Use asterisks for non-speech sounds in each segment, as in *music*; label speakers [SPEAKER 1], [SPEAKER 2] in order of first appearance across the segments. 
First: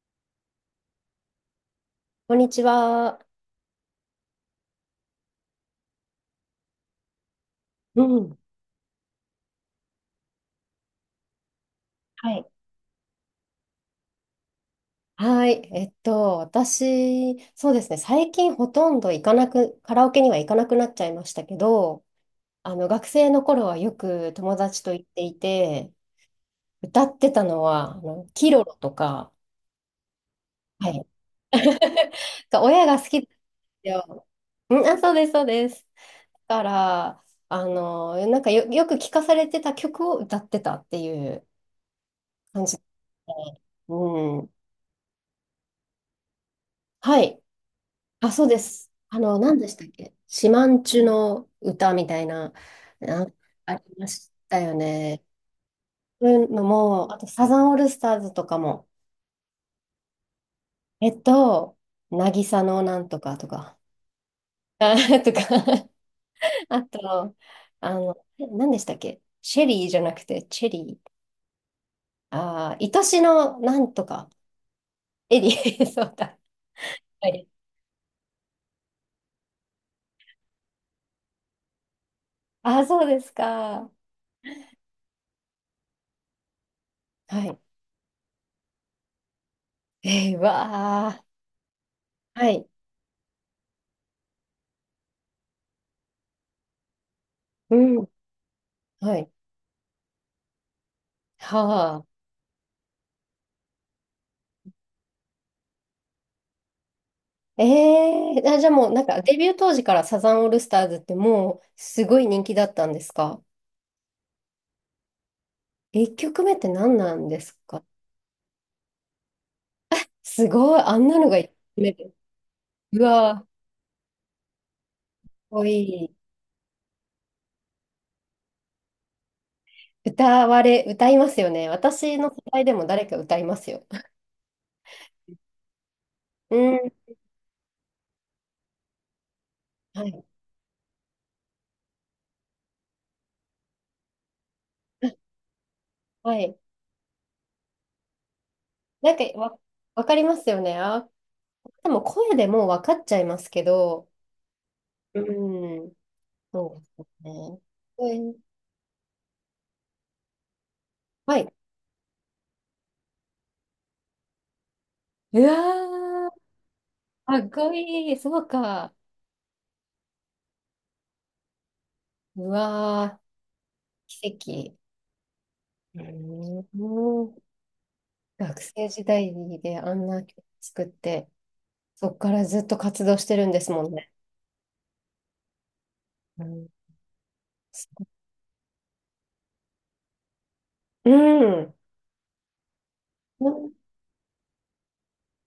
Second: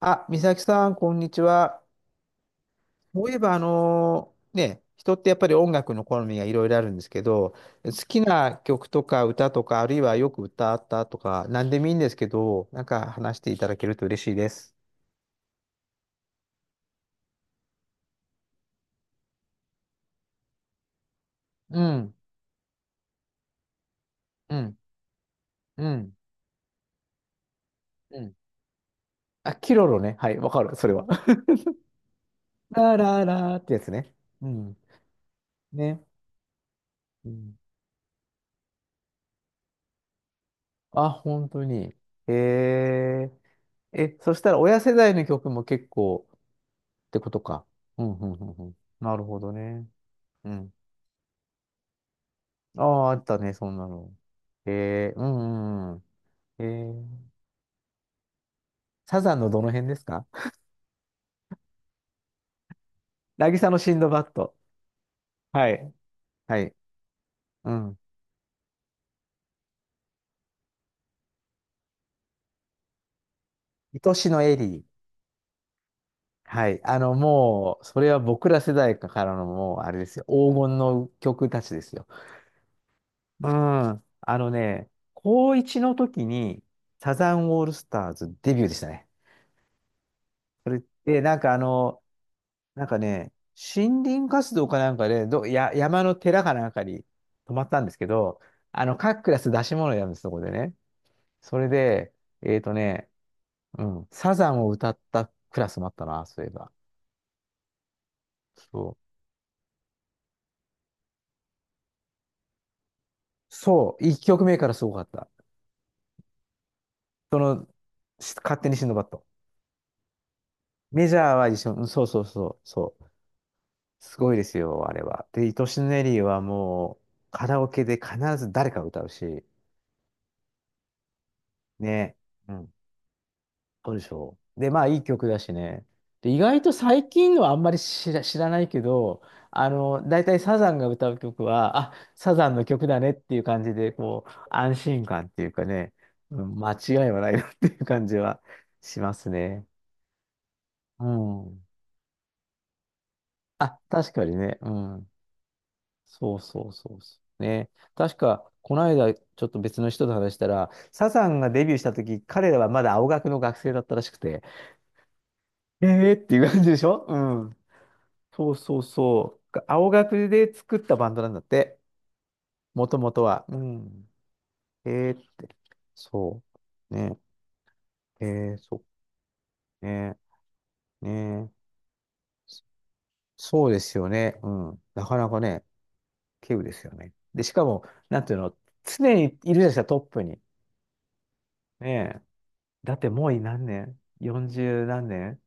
[SPEAKER 1] あ、美咲さん、こんにちは。
[SPEAKER 2] こんにちは。
[SPEAKER 1] そういえば、人ってやっぱり音楽の好みがいろいろあるんですけど、好
[SPEAKER 2] う
[SPEAKER 1] き
[SPEAKER 2] ん。
[SPEAKER 1] な曲とか歌とか、あるいはよく歌ったとか、何でもいいんですけ
[SPEAKER 2] はい。
[SPEAKER 1] ど、なんか話していただけると嬉しいです。
[SPEAKER 2] はい。私、そうですね、最近ほとんど行かなく、カラオケには行かなくなっちゃいましたけ
[SPEAKER 1] う
[SPEAKER 2] ど、
[SPEAKER 1] ん、
[SPEAKER 2] 学生の頃はよく
[SPEAKER 1] う
[SPEAKER 2] 友
[SPEAKER 1] ん、
[SPEAKER 2] 達と行ってい
[SPEAKER 1] う
[SPEAKER 2] て、
[SPEAKER 1] ん、
[SPEAKER 2] 歌ってたのは、
[SPEAKER 1] うん。
[SPEAKER 2] キロロとか、
[SPEAKER 1] あ、キロロね。はい、わかる、そ
[SPEAKER 2] は
[SPEAKER 1] れは。
[SPEAKER 2] い。
[SPEAKER 1] *laughs*
[SPEAKER 2] が親
[SPEAKER 1] ラ
[SPEAKER 2] が好きな
[SPEAKER 1] ラ
[SPEAKER 2] んで
[SPEAKER 1] ラーってや
[SPEAKER 2] す
[SPEAKER 1] つね。
[SPEAKER 2] よ。
[SPEAKER 1] うん。
[SPEAKER 2] うん、あ、そうです、そうです。
[SPEAKER 1] ね。
[SPEAKER 2] だから、
[SPEAKER 1] うん、
[SPEAKER 2] よく聞かされてた曲を歌ってたって
[SPEAKER 1] あ、
[SPEAKER 2] いう
[SPEAKER 1] 本当に。へ
[SPEAKER 2] 感じで、
[SPEAKER 1] え。
[SPEAKER 2] う
[SPEAKER 1] え、そし
[SPEAKER 2] ん。
[SPEAKER 1] たら親世代の曲も結構って
[SPEAKER 2] は
[SPEAKER 1] こ
[SPEAKER 2] い。
[SPEAKER 1] とか。うん、う
[SPEAKER 2] あ、
[SPEAKER 1] ん、う
[SPEAKER 2] そう
[SPEAKER 1] ん、
[SPEAKER 2] で
[SPEAKER 1] うん。
[SPEAKER 2] す。
[SPEAKER 1] なるほど
[SPEAKER 2] 何でした
[SPEAKER 1] ね。
[SPEAKER 2] っけ、
[SPEAKER 1] う
[SPEAKER 2] シマ
[SPEAKER 1] ん。
[SPEAKER 2] んチュの歌みたいな、
[SPEAKER 1] ああ、あっ
[SPEAKER 2] なん
[SPEAKER 1] たね、そ
[SPEAKER 2] あ
[SPEAKER 1] ん
[SPEAKER 2] り
[SPEAKER 1] な
[SPEAKER 2] ま
[SPEAKER 1] の。
[SPEAKER 2] したよ
[SPEAKER 1] ええ、う
[SPEAKER 2] ね。
[SPEAKER 1] んうんうん。
[SPEAKER 2] そういうの
[SPEAKER 1] え
[SPEAKER 2] も、あと
[SPEAKER 1] え、
[SPEAKER 2] サザンオールスターズとかも、
[SPEAKER 1] サザンのどの辺ですか？ *laughs*
[SPEAKER 2] えっと、渚のなんとかと
[SPEAKER 1] 渚の
[SPEAKER 2] か、
[SPEAKER 1] シンドバッド。
[SPEAKER 2] あ、と
[SPEAKER 1] は
[SPEAKER 2] か、
[SPEAKER 1] い。はい。
[SPEAKER 2] あと、
[SPEAKER 1] うん。
[SPEAKER 2] 何でしたっけ、シェリーじゃなくて、チェリー。愛しのなんと
[SPEAKER 1] 愛し
[SPEAKER 2] か、
[SPEAKER 1] のエリー。
[SPEAKER 2] エリー、*laughs* そうだ。
[SPEAKER 1] はい。あの、
[SPEAKER 2] はい。
[SPEAKER 1] もう、それは僕ら世代からのもう、あれですよ。黄金の曲たちですよ。
[SPEAKER 2] あ、そうです
[SPEAKER 1] う
[SPEAKER 2] か。
[SPEAKER 1] ん。あのね、高1の時に、サザ
[SPEAKER 2] は
[SPEAKER 1] ン
[SPEAKER 2] い。
[SPEAKER 1] オールスターズデビューでしたね。
[SPEAKER 2] えー、わ
[SPEAKER 1] で、
[SPEAKER 2] あ。
[SPEAKER 1] なんかあの、
[SPEAKER 2] はい。
[SPEAKER 1] なんかね、森林活動かなんかで、山の寺かなんかに泊まっ
[SPEAKER 2] う
[SPEAKER 1] たんですけ
[SPEAKER 2] ん。
[SPEAKER 1] ど、あの、
[SPEAKER 2] は
[SPEAKER 1] 各ク
[SPEAKER 2] い。
[SPEAKER 1] ラス出し物やるんです、そこでね。それ
[SPEAKER 2] は
[SPEAKER 1] で、
[SPEAKER 2] あ。
[SPEAKER 1] えっとね、うん、サザンを歌ったクラスもあったな、そういえば。
[SPEAKER 2] ええーあ、じゃあも
[SPEAKER 1] そ
[SPEAKER 2] う
[SPEAKER 1] う。
[SPEAKER 2] なんかデビュー当時からサザンオールスターズってもうすごい人気だったんですか
[SPEAKER 1] そう、1曲目からすごかった。
[SPEAKER 2] ?1 曲目って何なん
[SPEAKER 1] そ
[SPEAKER 2] です
[SPEAKER 1] の、
[SPEAKER 2] か？
[SPEAKER 1] 勝手にシンドバッド。
[SPEAKER 2] すごい、あん
[SPEAKER 1] メジャ
[SPEAKER 2] なの
[SPEAKER 1] ー
[SPEAKER 2] が
[SPEAKER 1] は
[SPEAKER 2] 1曲
[SPEAKER 1] 一緒、うん
[SPEAKER 2] 目
[SPEAKER 1] そう
[SPEAKER 2] で。
[SPEAKER 1] そうそう、そ
[SPEAKER 2] う
[SPEAKER 1] う。
[SPEAKER 2] わー、かっ
[SPEAKER 1] すごいですよ、あれは。で、い
[SPEAKER 2] こ
[SPEAKER 1] と
[SPEAKER 2] い
[SPEAKER 1] しのエ
[SPEAKER 2] い。
[SPEAKER 1] リーはもう、カラオケで必ず誰かが歌うし、
[SPEAKER 2] 歌われ、歌いますよね。
[SPEAKER 1] ね。
[SPEAKER 2] 私の世
[SPEAKER 1] う
[SPEAKER 2] 代
[SPEAKER 1] ん、
[SPEAKER 2] でも誰か歌いますよ。
[SPEAKER 1] そうでしょう。で、まあ、いい曲だしね。で、意
[SPEAKER 2] う
[SPEAKER 1] 外と
[SPEAKER 2] ん。
[SPEAKER 1] 最近のはあんまり知らないけど、あの、
[SPEAKER 2] は
[SPEAKER 1] 大
[SPEAKER 2] い。
[SPEAKER 1] 体サザンが歌う曲は、あ、サザンの曲だねっていう感じで、こう、安心感っ
[SPEAKER 2] *laughs*
[SPEAKER 1] ていうかね、
[SPEAKER 2] は
[SPEAKER 1] うん、
[SPEAKER 2] い。
[SPEAKER 1] 間違いはないなっていう感じはしま
[SPEAKER 2] なんか
[SPEAKER 1] す
[SPEAKER 2] わ、
[SPEAKER 1] ね。
[SPEAKER 2] わかりますよね。
[SPEAKER 1] う
[SPEAKER 2] あ、
[SPEAKER 1] ん。
[SPEAKER 2] でも声でもうわかっちゃいますけ
[SPEAKER 1] あ、
[SPEAKER 2] ど。
[SPEAKER 1] 確かにね。うん。
[SPEAKER 2] うん。
[SPEAKER 1] そうそう
[SPEAKER 2] そ
[SPEAKER 1] そう
[SPEAKER 2] うで
[SPEAKER 1] そ
[SPEAKER 2] す
[SPEAKER 1] う。
[SPEAKER 2] ね。
[SPEAKER 1] ね。
[SPEAKER 2] う
[SPEAKER 1] 確
[SPEAKER 2] ん、
[SPEAKER 1] か、この間、ちょっと別の人と話したら、サザ
[SPEAKER 2] は
[SPEAKER 1] ンが
[SPEAKER 2] い。
[SPEAKER 1] デビューした時、彼らはまだ青学の学生だったらしくて、
[SPEAKER 2] う
[SPEAKER 1] えーっ
[SPEAKER 2] わー、
[SPEAKER 1] ていう感じでしょう
[SPEAKER 2] かっ
[SPEAKER 1] ん。
[SPEAKER 2] こいい。そう
[SPEAKER 1] そうそう
[SPEAKER 2] か。
[SPEAKER 1] そう。青学で作ったバンドなんだって。
[SPEAKER 2] う
[SPEAKER 1] もとも
[SPEAKER 2] わ
[SPEAKER 1] とは。うん。
[SPEAKER 2] ー、奇跡。
[SPEAKER 1] えー、
[SPEAKER 2] う
[SPEAKER 1] そう。ね。
[SPEAKER 2] ーん、
[SPEAKER 1] えー、
[SPEAKER 2] 学
[SPEAKER 1] そ
[SPEAKER 2] 生時代で
[SPEAKER 1] う。
[SPEAKER 2] あん
[SPEAKER 1] ね。
[SPEAKER 2] な曲作って、
[SPEAKER 1] ね。
[SPEAKER 2] そこからずっと活動してるんで
[SPEAKER 1] そ
[SPEAKER 2] す
[SPEAKER 1] うで
[SPEAKER 2] もん
[SPEAKER 1] すよ
[SPEAKER 2] ね。
[SPEAKER 1] ね。うん。なかなかね、
[SPEAKER 2] う
[SPEAKER 1] 稀有
[SPEAKER 2] ん
[SPEAKER 1] ですよね。で、しかも、なんていうの、常にいるじゃないですか、トップに。
[SPEAKER 2] うん。
[SPEAKER 1] ねえ。だってもう
[SPEAKER 2] う
[SPEAKER 1] 何
[SPEAKER 2] ん
[SPEAKER 1] 年？ 40 何年、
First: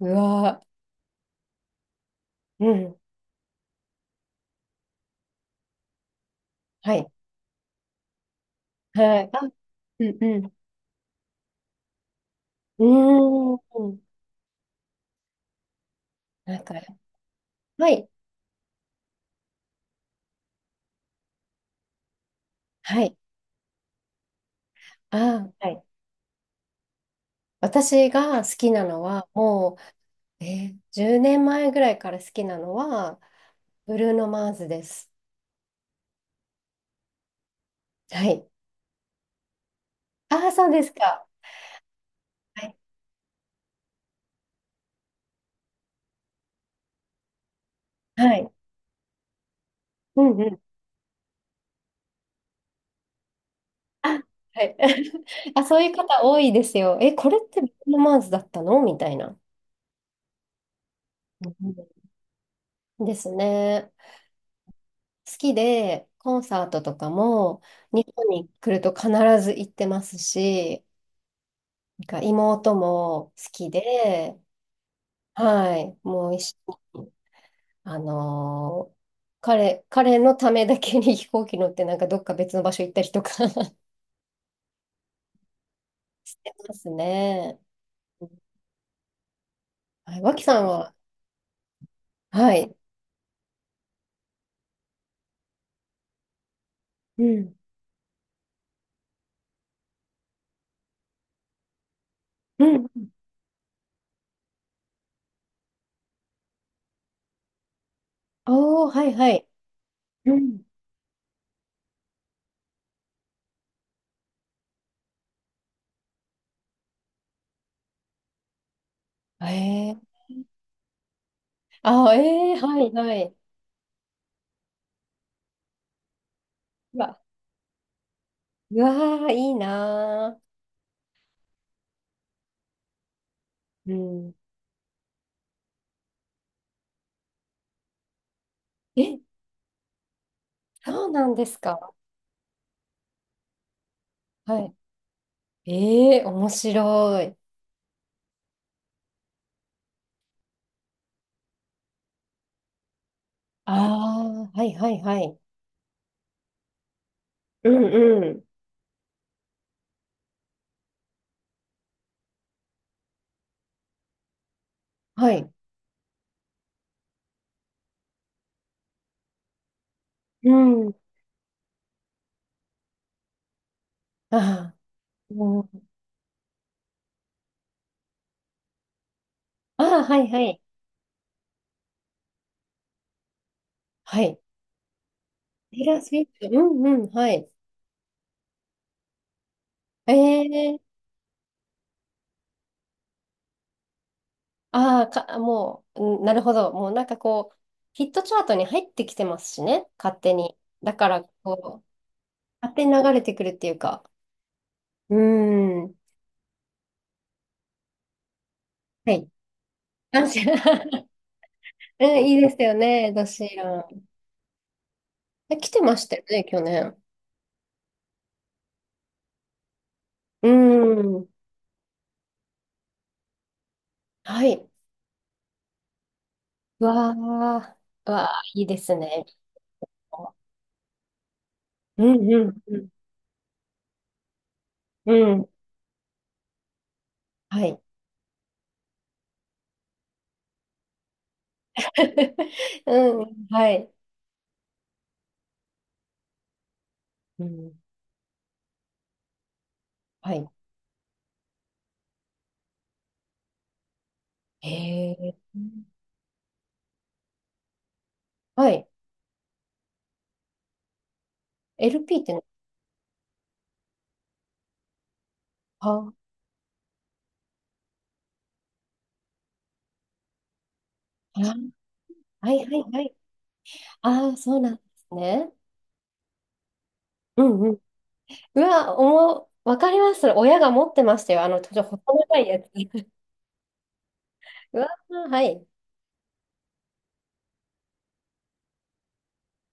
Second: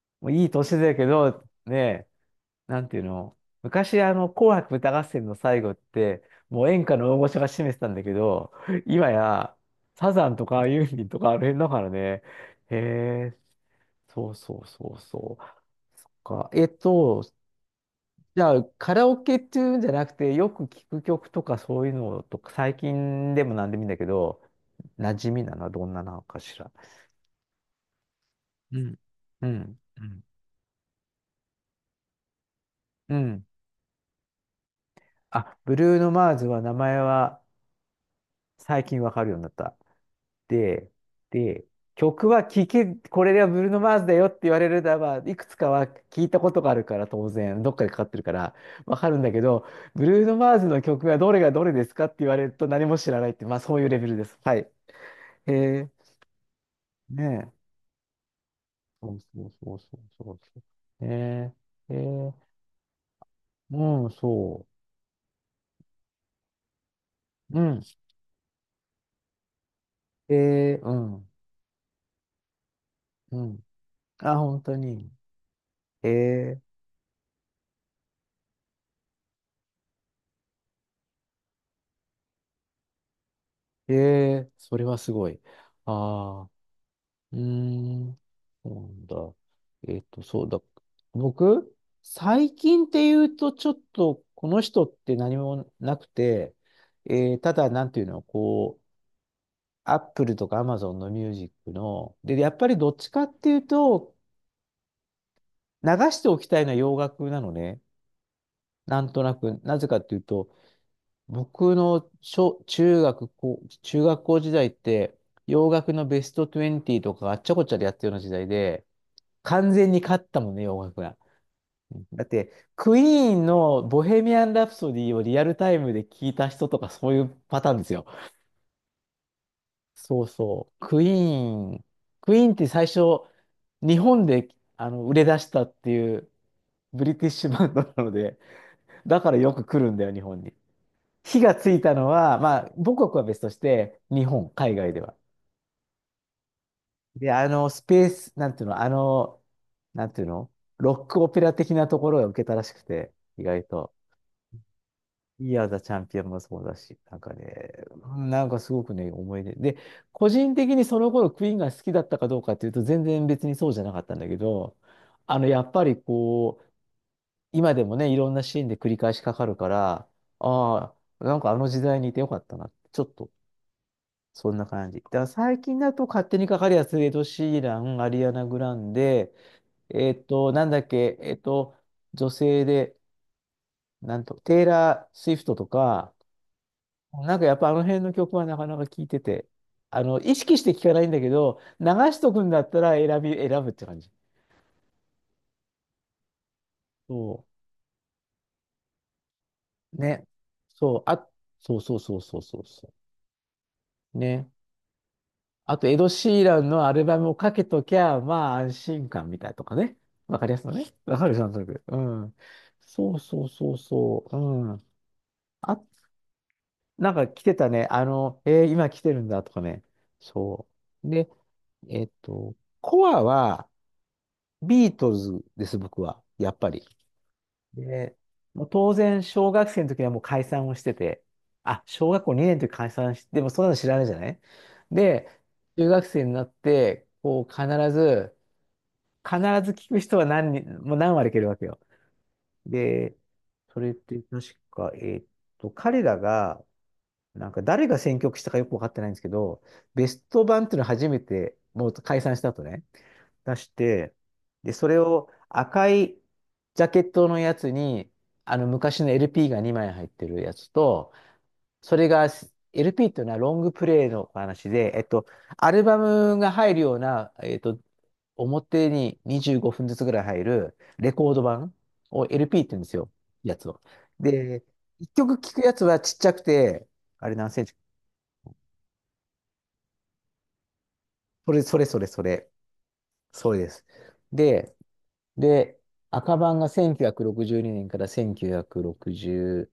[SPEAKER 2] う
[SPEAKER 1] もういい
[SPEAKER 2] わ
[SPEAKER 1] 年だけど、ねえ、
[SPEAKER 2] ー。う
[SPEAKER 1] なん
[SPEAKER 2] ん。
[SPEAKER 1] ていうの、昔、あの、紅白歌合戦の最後って、もう演
[SPEAKER 2] は
[SPEAKER 1] 歌
[SPEAKER 2] い。
[SPEAKER 1] の大御所が占めてたんだけど、今
[SPEAKER 2] はい。あ、
[SPEAKER 1] や、
[SPEAKER 2] う
[SPEAKER 1] サ
[SPEAKER 2] ん
[SPEAKER 1] ザンと
[SPEAKER 2] う
[SPEAKER 1] かユーミンとかあの辺だからね。へえ、
[SPEAKER 2] ん。うーん。
[SPEAKER 1] そうそうそうそう。か、
[SPEAKER 2] なんか、はい。
[SPEAKER 1] じゃあ、カラオケっていうんじゃなくて、よく聞く曲とかそういうのとか、最
[SPEAKER 2] はい。
[SPEAKER 1] 近でも何でもいいんだけど、馴染み
[SPEAKER 2] あ
[SPEAKER 1] なの
[SPEAKER 2] ー、
[SPEAKER 1] は
[SPEAKER 2] はい。
[SPEAKER 1] どんななのかしら。
[SPEAKER 2] 私が好き
[SPEAKER 1] う
[SPEAKER 2] な
[SPEAKER 1] ん。
[SPEAKER 2] のは、
[SPEAKER 1] う
[SPEAKER 2] も
[SPEAKER 1] ん。うん。
[SPEAKER 2] う、10年前ぐらいから好きなの
[SPEAKER 1] う
[SPEAKER 2] は、
[SPEAKER 1] ん。
[SPEAKER 2] ブルーノ・マーズです。
[SPEAKER 1] あ、ブルーノ・マーズは名前は
[SPEAKER 2] はい。
[SPEAKER 1] 最近わかるようになった。
[SPEAKER 2] ああ、そうで
[SPEAKER 1] で、
[SPEAKER 2] すか。
[SPEAKER 1] で、曲は
[SPEAKER 2] はい。
[SPEAKER 1] これがブルーノ・マーズだよって言われるならば、いくつかは聞いたことがあるから、当然、どっかでかかってるか
[SPEAKER 2] はい。
[SPEAKER 1] ら、わかるんだけど、ブ
[SPEAKER 2] う
[SPEAKER 1] ルーノ・
[SPEAKER 2] んう
[SPEAKER 1] マー
[SPEAKER 2] ん。
[SPEAKER 1] ズの曲がどれがどれですかって言われると何も知らないって、まあそういうレベ
[SPEAKER 2] あ、
[SPEAKER 1] ルです。はい。
[SPEAKER 2] は
[SPEAKER 1] へ
[SPEAKER 2] い。*laughs* あ、そうい
[SPEAKER 1] え、
[SPEAKER 2] う方多いですよ。え、これ
[SPEAKER 1] ね
[SPEAKER 2] って
[SPEAKER 1] え。
[SPEAKER 2] ビートマンズだったのみた
[SPEAKER 1] そ
[SPEAKER 2] い
[SPEAKER 1] う
[SPEAKER 2] な。
[SPEAKER 1] そうそうそうそうそう。ね
[SPEAKER 2] う
[SPEAKER 1] え、へえ、
[SPEAKER 2] んですね。
[SPEAKER 1] うん、そ
[SPEAKER 2] 好きで、コンサートとか
[SPEAKER 1] う。う
[SPEAKER 2] も
[SPEAKER 1] ん。
[SPEAKER 2] 日本に来ると必ず行ってます
[SPEAKER 1] へえ、
[SPEAKER 2] し、
[SPEAKER 1] うん、
[SPEAKER 2] なんか妹も
[SPEAKER 1] う
[SPEAKER 2] 好
[SPEAKER 1] ん。
[SPEAKER 2] き
[SPEAKER 1] あ、
[SPEAKER 2] で、
[SPEAKER 1] 本当に。
[SPEAKER 2] はい、
[SPEAKER 1] へ
[SPEAKER 2] もう一
[SPEAKER 1] え、
[SPEAKER 2] 緒に、あのー彼のためだけに飛行機乗ってなんかどっか別の場所行ったりとか *laughs*
[SPEAKER 1] へえ、それはすごい。
[SPEAKER 2] し
[SPEAKER 1] ああ。
[SPEAKER 2] てます
[SPEAKER 1] うー
[SPEAKER 2] ね。
[SPEAKER 1] ん。そうなんだ。
[SPEAKER 2] はい、脇
[SPEAKER 1] そう
[SPEAKER 2] さ
[SPEAKER 1] だ。
[SPEAKER 2] んは、
[SPEAKER 1] 僕、
[SPEAKER 2] は
[SPEAKER 1] 最
[SPEAKER 2] い。
[SPEAKER 1] 近っていうと、ちょっと、この人って何もなくて、
[SPEAKER 2] う
[SPEAKER 1] た
[SPEAKER 2] ん。
[SPEAKER 1] だ、なんていうの、こう、アップルとかアマゾンのミュージックの、で、やっ
[SPEAKER 2] う
[SPEAKER 1] ぱり
[SPEAKER 2] ん
[SPEAKER 1] どっちかっていうと、流しておきたいのは洋楽なのね。
[SPEAKER 2] おー、
[SPEAKER 1] な
[SPEAKER 2] は
[SPEAKER 1] ん
[SPEAKER 2] い
[SPEAKER 1] と
[SPEAKER 2] は
[SPEAKER 1] な
[SPEAKER 2] い。
[SPEAKER 1] く、なぜかっていう
[SPEAKER 2] う
[SPEAKER 1] と、
[SPEAKER 2] ん。
[SPEAKER 1] 僕の中学校、中学校時代って、洋楽のベスト20とかあっちゃこっちゃでやってるような時代で、完全
[SPEAKER 2] えー、
[SPEAKER 1] に勝ったもんね、洋楽が。
[SPEAKER 2] あ、
[SPEAKER 1] だって、
[SPEAKER 2] えー、はい
[SPEAKER 1] クイ
[SPEAKER 2] は
[SPEAKER 1] ー
[SPEAKER 2] い。
[SPEAKER 1] ンのボヘミアン・ラプソディをリアルタイムで聞いた人とか
[SPEAKER 2] う
[SPEAKER 1] そうい
[SPEAKER 2] わ、
[SPEAKER 1] うパターンですよ。
[SPEAKER 2] うわー、いい
[SPEAKER 1] そう
[SPEAKER 2] な
[SPEAKER 1] そう。クイーンって最初、
[SPEAKER 2] ー。う
[SPEAKER 1] 日本
[SPEAKER 2] ん。
[SPEAKER 1] であの売れ出したっていうブリティッシュバンドなので、
[SPEAKER 2] え、
[SPEAKER 1] だからよく来るんだよ、日本に。
[SPEAKER 2] そうなん
[SPEAKER 1] 火
[SPEAKER 2] で
[SPEAKER 1] が
[SPEAKER 2] す
[SPEAKER 1] つい
[SPEAKER 2] か。
[SPEAKER 1] たのは、まあ、母国は別として、日本、
[SPEAKER 2] は
[SPEAKER 1] 海外では。
[SPEAKER 2] い。えー、面白
[SPEAKER 1] で、
[SPEAKER 2] い。
[SPEAKER 1] あの、スペース、なんていうの、あの、なんていうの、ロックオペラ的なところが受けたらしくて、意外
[SPEAKER 2] あ
[SPEAKER 1] と。
[SPEAKER 2] あ、はいはいはい。
[SPEAKER 1] イヤーザチャンピオンもそうだし、なんか
[SPEAKER 2] う
[SPEAKER 1] ね、
[SPEAKER 2] ん
[SPEAKER 1] うん、
[SPEAKER 2] う
[SPEAKER 1] な
[SPEAKER 2] ん。
[SPEAKER 1] んかすごくね、思い出。で、個人的にその頃クイーンが好きだったかどうかっていうと、全然別にそうじゃなかったんだけど、
[SPEAKER 2] は
[SPEAKER 1] あの、
[SPEAKER 2] い。
[SPEAKER 1] やっぱりこう、今でもね、いろんなシーンで繰り返しかかるから、
[SPEAKER 2] う
[SPEAKER 1] あ
[SPEAKER 2] ん。
[SPEAKER 1] あ、なんかあの時代にいてよかったな。ちょっと、そんな
[SPEAKER 2] あ
[SPEAKER 1] 感じ。だから
[SPEAKER 2] ー、
[SPEAKER 1] 最
[SPEAKER 2] う
[SPEAKER 1] 近
[SPEAKER 2] ん、
[SPEAKER 1] だと勝手にかかるやつ、エド・シーラン、アリアナ・グランデ、
[SPEAKER 2] あー、
[SPEAKER 1] え
[SPEAKER 2] は
[SPEAKER 1] っ
[SPEAKER 2] いは
[SPEAKER 1] と、
[SPEAKER 2] い。
[SPEAKER 1] なんだっけ、えっと、女性で、な
[SPEAKER 2] は
[SPEAKER 1] んと、
[SPEAKER 2] い。
[SPEAKER 1] テイラー・スウィフトと
[SPEAKER 2] テイラー・ス
[SPEAKER 1] か、
[SPEAKER 2] ウィフト。うんうん、は
[SPEAKER 1] なんか
[SPEAKER 2] い。
[SPEAKER 1] やっぱあの辺の曲はなかなか聴いてて、あ
[SPEAKER 2] え
[SPEAKER 1] の、意識して
[SPEAKER 2] ー、
[SPEAKER 1] 聴かないんだけど、流しとくんだったら選ぶって感じ。
[SPEAKER 2] ああ、か、もう、うん、なるほど。もうなんか
[SPEAKER 1] そ
[SPEAKER 2] こう、ヒットチャートに入ってきてますしね、
[SPEAKER 1] う。
[SPEAKER 2] 勝
[SPEAKER 1] ね。
[SPEAKER 2] 手に。だ
[SPEAKER 1] そう。
[SPEAKER 2] から、
[SPEAKER 1] あ、そう
[SPEAKER 2] こう、
[SPEAKER 1] そうそうそうそう
[SPEAKER 2] 勝手
[SPEAKER 1] そ
[SPEAKER 2] に流れてくるっていうか。
[SPEAKER 1] う。ね。
[SPEAKER 2] う
[SPEAKER 1] あと、
[SPEAKER 2] ー
[SPEAKER 1] エ
[SPEAKER 2] ん。
[SPEAKER 1] ド・シーランのアルバムをかけときゃ、まあ安心
[SPEAKER 2] はい。
[SPEAKER 1] 感みたいなとかね。
[SPEAKER 2] 安
[SPEAKER 1] わ
[SPEAKER 2] 心
[SPEAKER 1] かりやすいのね。
[SPEAKER 2] *laughs*
[SPEAKER 1] わかる、なんとなく。う
[SPEAKER 2] うん、
[SPEAKER 1] ん。
[SPEAKER 2] いいですよ
[SPEAKER 1] そ
[SPEAKER 2] ね、
[SPEAKER 1] う
[SPEAKER 2] ド
[SPEAKER 1] そ
[SPEAKER 2] シ
[SPEAKER 1] う
[SPEAKER 2] ー
[SPEAKER 1] そう
[SPEAKER 2] ラン。
[SPEAKER 1] そう。うん。
[SPEAKER 2] え、来てましたよね、去年。
[SPEAKER 1] なんか来てたね。あの、えー今来てるんだとかね。
[SPEAKER 2] うー
[SPEAKER 1] そう。で、
[SPEAKER 2] ん。
[SPEAKER 1] えっと、コアは、
[SPEAKER 2] はい。
[SPEAKER 1] ビートルズです、僕は。やっぱ
[SPEAKER 2] う
[SPEAKER 1] り。
[SPEAKER 2] わあ、う
[SPEAKER 1] で、
[SPEAKER 2] わあ、い
[SPEAKER 1] も
[SPEAKER 2] い
[SPEAKER 1] う
[SPEAKER 2] で
[SPEAKER 1] 当
[SPEAKER 2] す
[SPEAKER 1] 然、
[SPEAKER 2] ね。
[SPEAKER 1] 小学生の時にはもう解散をしてて、あ、
[SPEAKER 2] う
[SPEAKER 1] 小学
[SPEAKER 2] ん
[SPEAKER 1] 校
[SPEAKER 2] う
[SPEAKER 1] 2
[SPEAKER 2] ん
[SPEAKER 1] 年の時
[SPEAKER 2] うん。
[SPEAKER 1] 解散して、でもそんなの知らないじゃない。
[SPEAKER 2] う
[SPEAKER 1] で、
[SPEAKER 2] ん。
[SPEAKER 1] 中学生になって、こう、
[SPEAKER 2] はい。
[SPEAKER 1] 必ず聞く人は何人、もう何割いけるわけよ。
[SPEAKER 2] *laughs*
[SPEAKER 1] で、
[SPEAKER 2] うん、は
[SPEAKER 1] それ
[SPEAKER 2] い。
[SPEAKER 1] って確か、彼らが、
[SPEAKER 2] う
[SPEAKER 1] なんか
[SPEAKER 2] ん、
[SPEAKER 1] 誰が選曲したかよくわかってないんですけど、ベス
[SPEAKER 2] は
[SPEAKER 1] ト
[SPEAKER 2] い。
[SPEAKER 1] 版っていうのを初めて、もう解散した後ね、出して、
[SPEAKER 2] へ
[SPEAKER 1] で、それを
[SPEAKER 2] え。
[SPEAKER 1] 赤いジャケットのやつに、あの
[SPEAKER 2] はい。
[SPEAKER 1] 昔の LP が2枚入ってるやつと、それ
[SPEAKER 2] LP っ
[SPEAKER 1] が
[SPEAKER 2] てね、
[SPEAKER 1] LP っていうのはロングプレイの話で、アル
[SPEAKER 2] あ、
[SPEAKER 1] バ
[SPEAKER 2] あ、
[SPEAKER 1] ムが入るような、表に25分ずつぐらい入るレコード版を
[SPEAKER 2] はい
[SPEAKER 1] LP っ
[SPEAKER 2] は
[SPEAKER 1] て言うんで
[SPEAKER 2] い
[SPEAKER 1] す
[SPEAKER 2] は
[SPEAKER 1] よ、
[SPEAKER 2] い。
[SPEAKER 1] やつを。
[SPEAKER 2] ああ、そう
[SPEAKER 1] で、
[SPEAKER 2] なんで
[SPEAKER 1] 一
[SPEAKER 2] す
[SPEAKER 1] 曲
[SPEAKER 2] ね。
[SPEAKER 1] 聴くやつはちっちゃくて、あれ
[SPEAKER 2] う
[SPEAKER 1] 何セン
[SPEAKER 2] ん、
[SPEAKER 1] チ、
[SPEAKER 2] うわ、おも、わかります。それ親が持ってましたよ。
[SPEAKER 1] それ、
[SPEAKER 2] ち
[SPEAKER 1] そ
[SPEAKER 2] ょ
[SPEAKER 1] れ、
[SPEAKER 2] っと
[SPEAKER 1] それ、
[SPEAKER 2] 細
[SPEAKER 1] そ
[SPEAKER 2] 長い
[SPEAKER 1] れ、
[SPEAKER 2] やつ。*laughs*
[SPEAKER 1] それです。で、
[SPEAKER 2] うわ、はい。
[SPEAKER 1] で、赤版が1962年から1966、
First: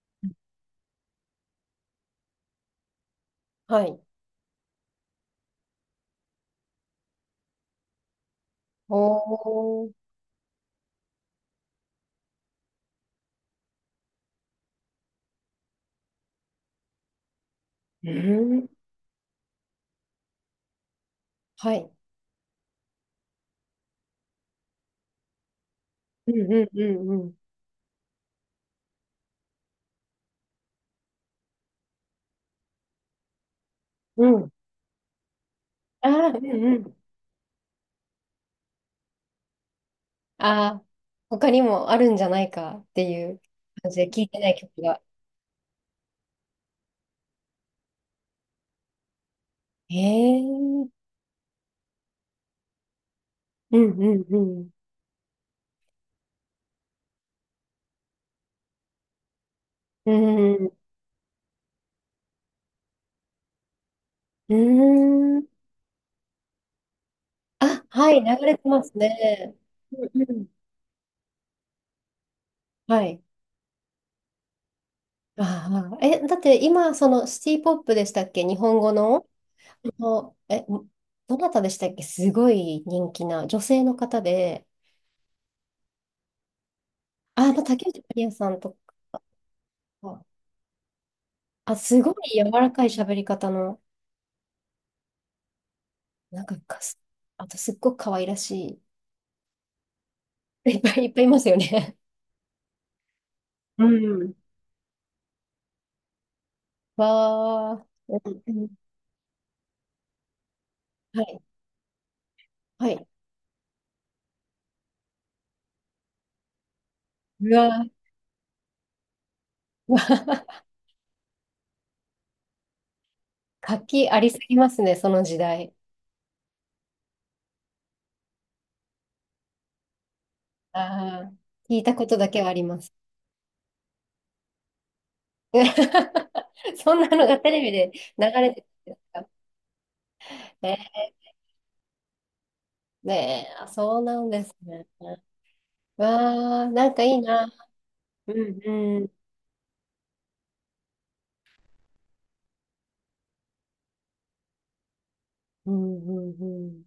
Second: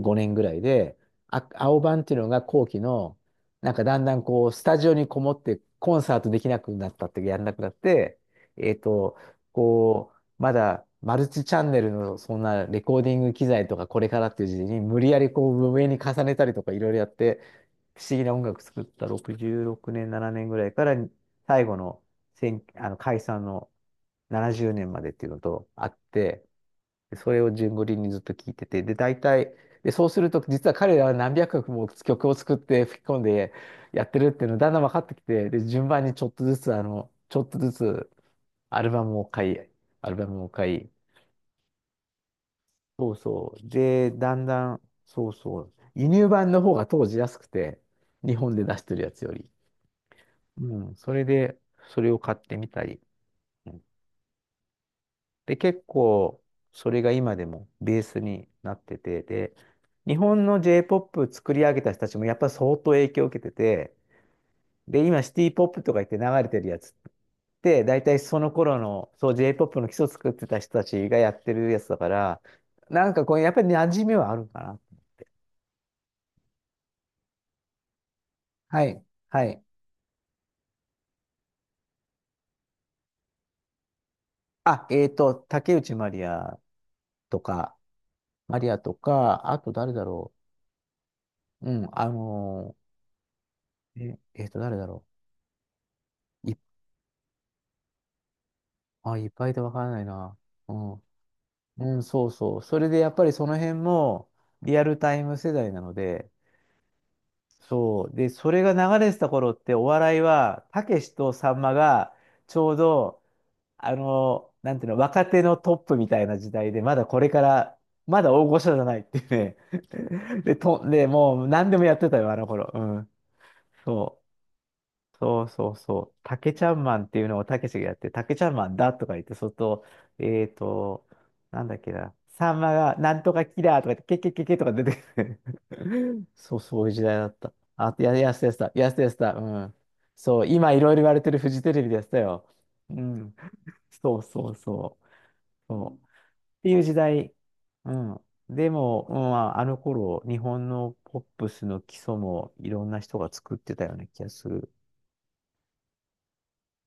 [SPEAKER 1] 5年ぐらいで、あ、青版っていうのが後期の、なんか
[SPEAKER 2] は
[SPEAKER 1] だ
[SPEAKER 2] い。
[SPEAKER 1] んだんこう、スタジオにこもってコンサートできなくなったって、やんなくなって、えっと、
[SPEAKER 2] おー。
[SPEAKER 1] こう、まだマルチチャンネルのそんなレコーディング機材とかこれからっていう時期に無理やりこう上に重ねたりとかいろいろやって、不
[SPEAKER 2] う
[SPEAKER 1] 思議な音楽
[SPEAKER 2] ん。
[SPEAKER 1] 作った66年、7年ぐらいから最
[SPEAKER 2] は
[SPEAKER 1] 後
[SPEAKER 2] い。
[SPEAKER 1] の、あの解散の、70年までっていうのとあっ
[SPEAKER 2] う
[SPEAKER 1] て、
[SPEAKER 2] んうんう
[SPEAKER 1] そ
[SPEAKER 2] ん
[SPEAKER 1] れを順繰りにずっと聞いてて、で、大体、で、そうすると、実は彼らは何百曲も曲を作って吹き込んでやってる
[SPEAKER 2] う
[SPEAKER 1] っ
[SPEAKER 2] ん。う
[SPEAKER 1] ていう
[SPEAKER 2] ん。
[SPEAKER 1] のだんだん分かってきて、で、順番
[SPEAKER 2] あ
[SPEAKER 1] にちょ
[SPEAKER 2] あ、う
[SPEAKER 1] っと
[SPEAKER 2] ん
[SPEAKER 1] ずつ、
[SPEAKER 2] う
[SPEAKER 1] あ
[SPEAKER 2] ん。
[SPEAKER 1] の、ちょっとずつアルバムを買い、アルバムを
[SPEAKER 2] あ
[SPEAKER 1] 買
[SPEAKER 2] あ、
[SPEAKER 1] い、
[SPEAKER 2] 他にもあるんじゃないかって
[SPEAKER 1] そう
[SPEAKER 2] いう
[SPEAKER 1] そう。
[SPEAKER 2] 感じ
[SPEAKER 1] で、
[SPEAKER 2] で聞い
[SPEAKER 1] だ
[SPEAKER 2] て
[SPEAKER 1] ん
[SPEAKER 2] ない
[SPEAKER 1] だん、
[SPEAKER 2] 曲が。
[SPEAKER 1] そうそう。輸入版の方が当時安くて、日本で出してるやつより。
[SPEAKER 2] へえ。う
[SPEAKER 1] う
[SPEAKER 2] ん
[SPEAKER 1] ん、それで、それを買ってみたり。う
[SPEAKER 2] う
[SPEAKER 1] ん、
[SPEAKER 2] んうん。
[SPEAKER 1] で、結構、それが今でもベースになってて、で、
[SPEAKER 2] う
[SPEAKER 1] 日本の
[SPEAKER 2] ん。
[SPEAKER 1] J-POP 作り上げた人たちもやっぱり相当影響を受けてて、
[SPEAKER 2] う
[SPEAKER 1] で、今シ
[SPEAKER 2] ん。
[SPEAKER 1] ティポップとか言って流れてるやつっ
[SPEAKER 2] あ、
[SPEAKER 1] て、大
[SPEAKER 2] は
[SPEAKER 1] 体
[SPEAKER 2] い、流
[SPEAKER 1] その
[SPEAKER 2] れて
[SPEAKER 1] 頃
[SPEAKER 2] ます
[SPEAKER 1] の、そう
[SPEAKER 2] ね。
[SPEAKER 1] J-POP の基
[SPEAKER 2] う
[SPEAKER 1] 礎
[SPEAKER 2] ん
[SPEAKER 1] 作っ
[SPEAKER 2] う
[SPEAKER 1] て
[SPEAKER 2] ん。
[SPEAKER 1] た人たちがやってるやつだから、
[SPEAKER 2] は
[SPEAKER 1] なん
[SPEAKER 2] い。
[SPEAKER 1] かこう、やっぱり馴染みはあるかな。
[SPEAKER 2] ああ、え、だって今、そのシティポップでしたっけ、日本
[SPEAKER 1] は
[SPEAKER 2] 語
[SPEAKER 1] い、
[SPEAKER 2] の
[SPEAKER 1] はい。
[SPEAKER 2] の、え、どなたでしたっけ、すごい人気な女性の方で、
[SPEAKER 1] あ、竹内まりやと
[SPEAKER 2] あ、まあ、
[SPEAKER 1] か、
[SPEAKER 2] 竹内まりやさんと
[SPEAKER 1] あと誰だ
[SPEAKER 2] か、
[SPEAKER 1] ろう。
[SPEAKER 2] あ、
[SPEAKER 1] うん、
[SPEAKER 2] すごい柔らかい喋り方の、
[SPEAKER 1] え、誰だろ
[SPEAKER 2] なん
[SPEAKER 1] う。
[SPEAKER 2] かかす、あとすっごく可愛らし
[SPEAKER 1] あ、いっぱいいてわからないな。う
[SPEAKER 2] い、*laughs* いっぱ
[SPEAKER 1] ん。
[SPEAKER 2] い、いっぱいいますよね。
[SPEAKER 1] うん、そうそう。それでやっぱりその辺
[SPEAKER 2] う
[SPEAKER 1] も
[SPEAKER 2] ん。
[SPEAKER 1] リアルタイム世代なので、
[SPEAKER 2] わ
[SPEAKER 1] そう。
[SPEAKER 2] ー、
[SPEAKER 1] で、
[SPEAKER 2] うん
[SPEAKER 1] それ
[SPEAKER 2] うん、
[SPEAKER 1] が流れてた頃ってお笑いは、たけし
[SPEAKER 2] は
[SPEAKER 1] と
[SPEAKER 2] い、
[SPEAKER 1] さんまがちょう
[SPEAKER 2] はい。
[SPEAKER 1] ど、あの、なんていうの、若手のトップみたいな時代で、まだこれか
[SPEAKER 2] うわ
[SPEAKER 1] ら、
[SPEAKER 2] ー、
[SPEAKER 1] まだ大御所じゃないっていうね。
[SPEAKER 2] うわ
[SPEAKER 1] *laughs*
[SPEAKER 2] ー、
[SPEAKER 1] で、もう何でもやってたよ、あの頃。うん。
[SPEAKER 2] 活気
[SPEAKER 1] そ
[SPEAKER 2] あ
[SPEAKER 1] う。
[SPEAKER 2] りすぎますね、その時
[SPEAKER 1] そうそ
[SPEAKER 2] 代。
[SPEAKER 1] うそう。タケちゃんマンっていうのをたけしがやって、タケちゃんマンだとか言って、そっと、えっと、
[SPEAKER 2] ああ、
[SPEAKER 1] なんだ
[SPEAKER 2] 聞
[SPEAKER 1] っ
[SPEAKER 2] い
[SPEAKER 1] け
[SPEAKER 2] たこ
[SPEAKER 1] な、
[SPEAKER 2] とだけは
[SPEAKER 1] さ
[SPEAKER 2] あ
[SPEAKER 1] ん
[SPEAKER 2] り
[SPEAKER 1] ま
[SPEAKER 2] ます。
[SPEAKER 1] がなんとかキラーとか言って、ケケケケとか出てくる。*laughs* そう、
[SPEAKER 2] *laughs*
[SPEAKER 1] そういう
[SPEAKER 2] そん
[SPEAKER 1] 時
[SPEAKER 2] な
[SPEAKER 1] 代だ
[SPEAKER 2] の
[SPEAKER 1] っ
[SPEAKER 2] がテ
[SPEAKER 1] た。
[SPEAKER 2] レビで
[SPEAKER 1] あと、
[SPEAKER 2] 流れて
[SPEAKER 1] や
[SPEAKER 2] るん
[SPEAKER 1] す
[SPEAKER 2] で
[SPEAKER 1] てや
[SPEAKER 2] す
[SPEAKER 1] す
[SPEAKER 2] か？
[SPEAKER 1] た、うん。そう、今いろいろ言われてるフジテレビでやってたよ。う
[SPEAKER 2] ね
[SPEAKER 1] ん。
[SPEAKER 2] え、あ、そう
[SPEAKER 1] そ
[SPEAKER 2] な
[SPEAKER 1] う
[SPEAKER 2] んで
[SPEAKER 1] そ
[SPEAKER 2] す
[SPEAKER 1] う
[SPEAKER 2] ね。
[SPEAKER 1] そう。そう。っ
[SPEAKER 2] わ
[SPEAKER 1] て
[SPEAKER 2] あ、
[SPEAKER 1] いう
[SPEAKER 2] な
[SPEAKER 1] 時
[SPEAKER 2] んかいい
[SPEAKER 1] 代。
[SPEAKER 2] な。
[SPEAKER 1] うん。
[SPEAKER 2] うん
[SPEAKER 1] で
[SPEAKER 2] う
[SPEAKER 1] も、
[SPEAKER 2] ん。
[SPEAKER 1] うん、まああの頃、日本のポップスの基礎もいろんな人が作ってたような気がする。
[SPEAKER 2] うんうんうん。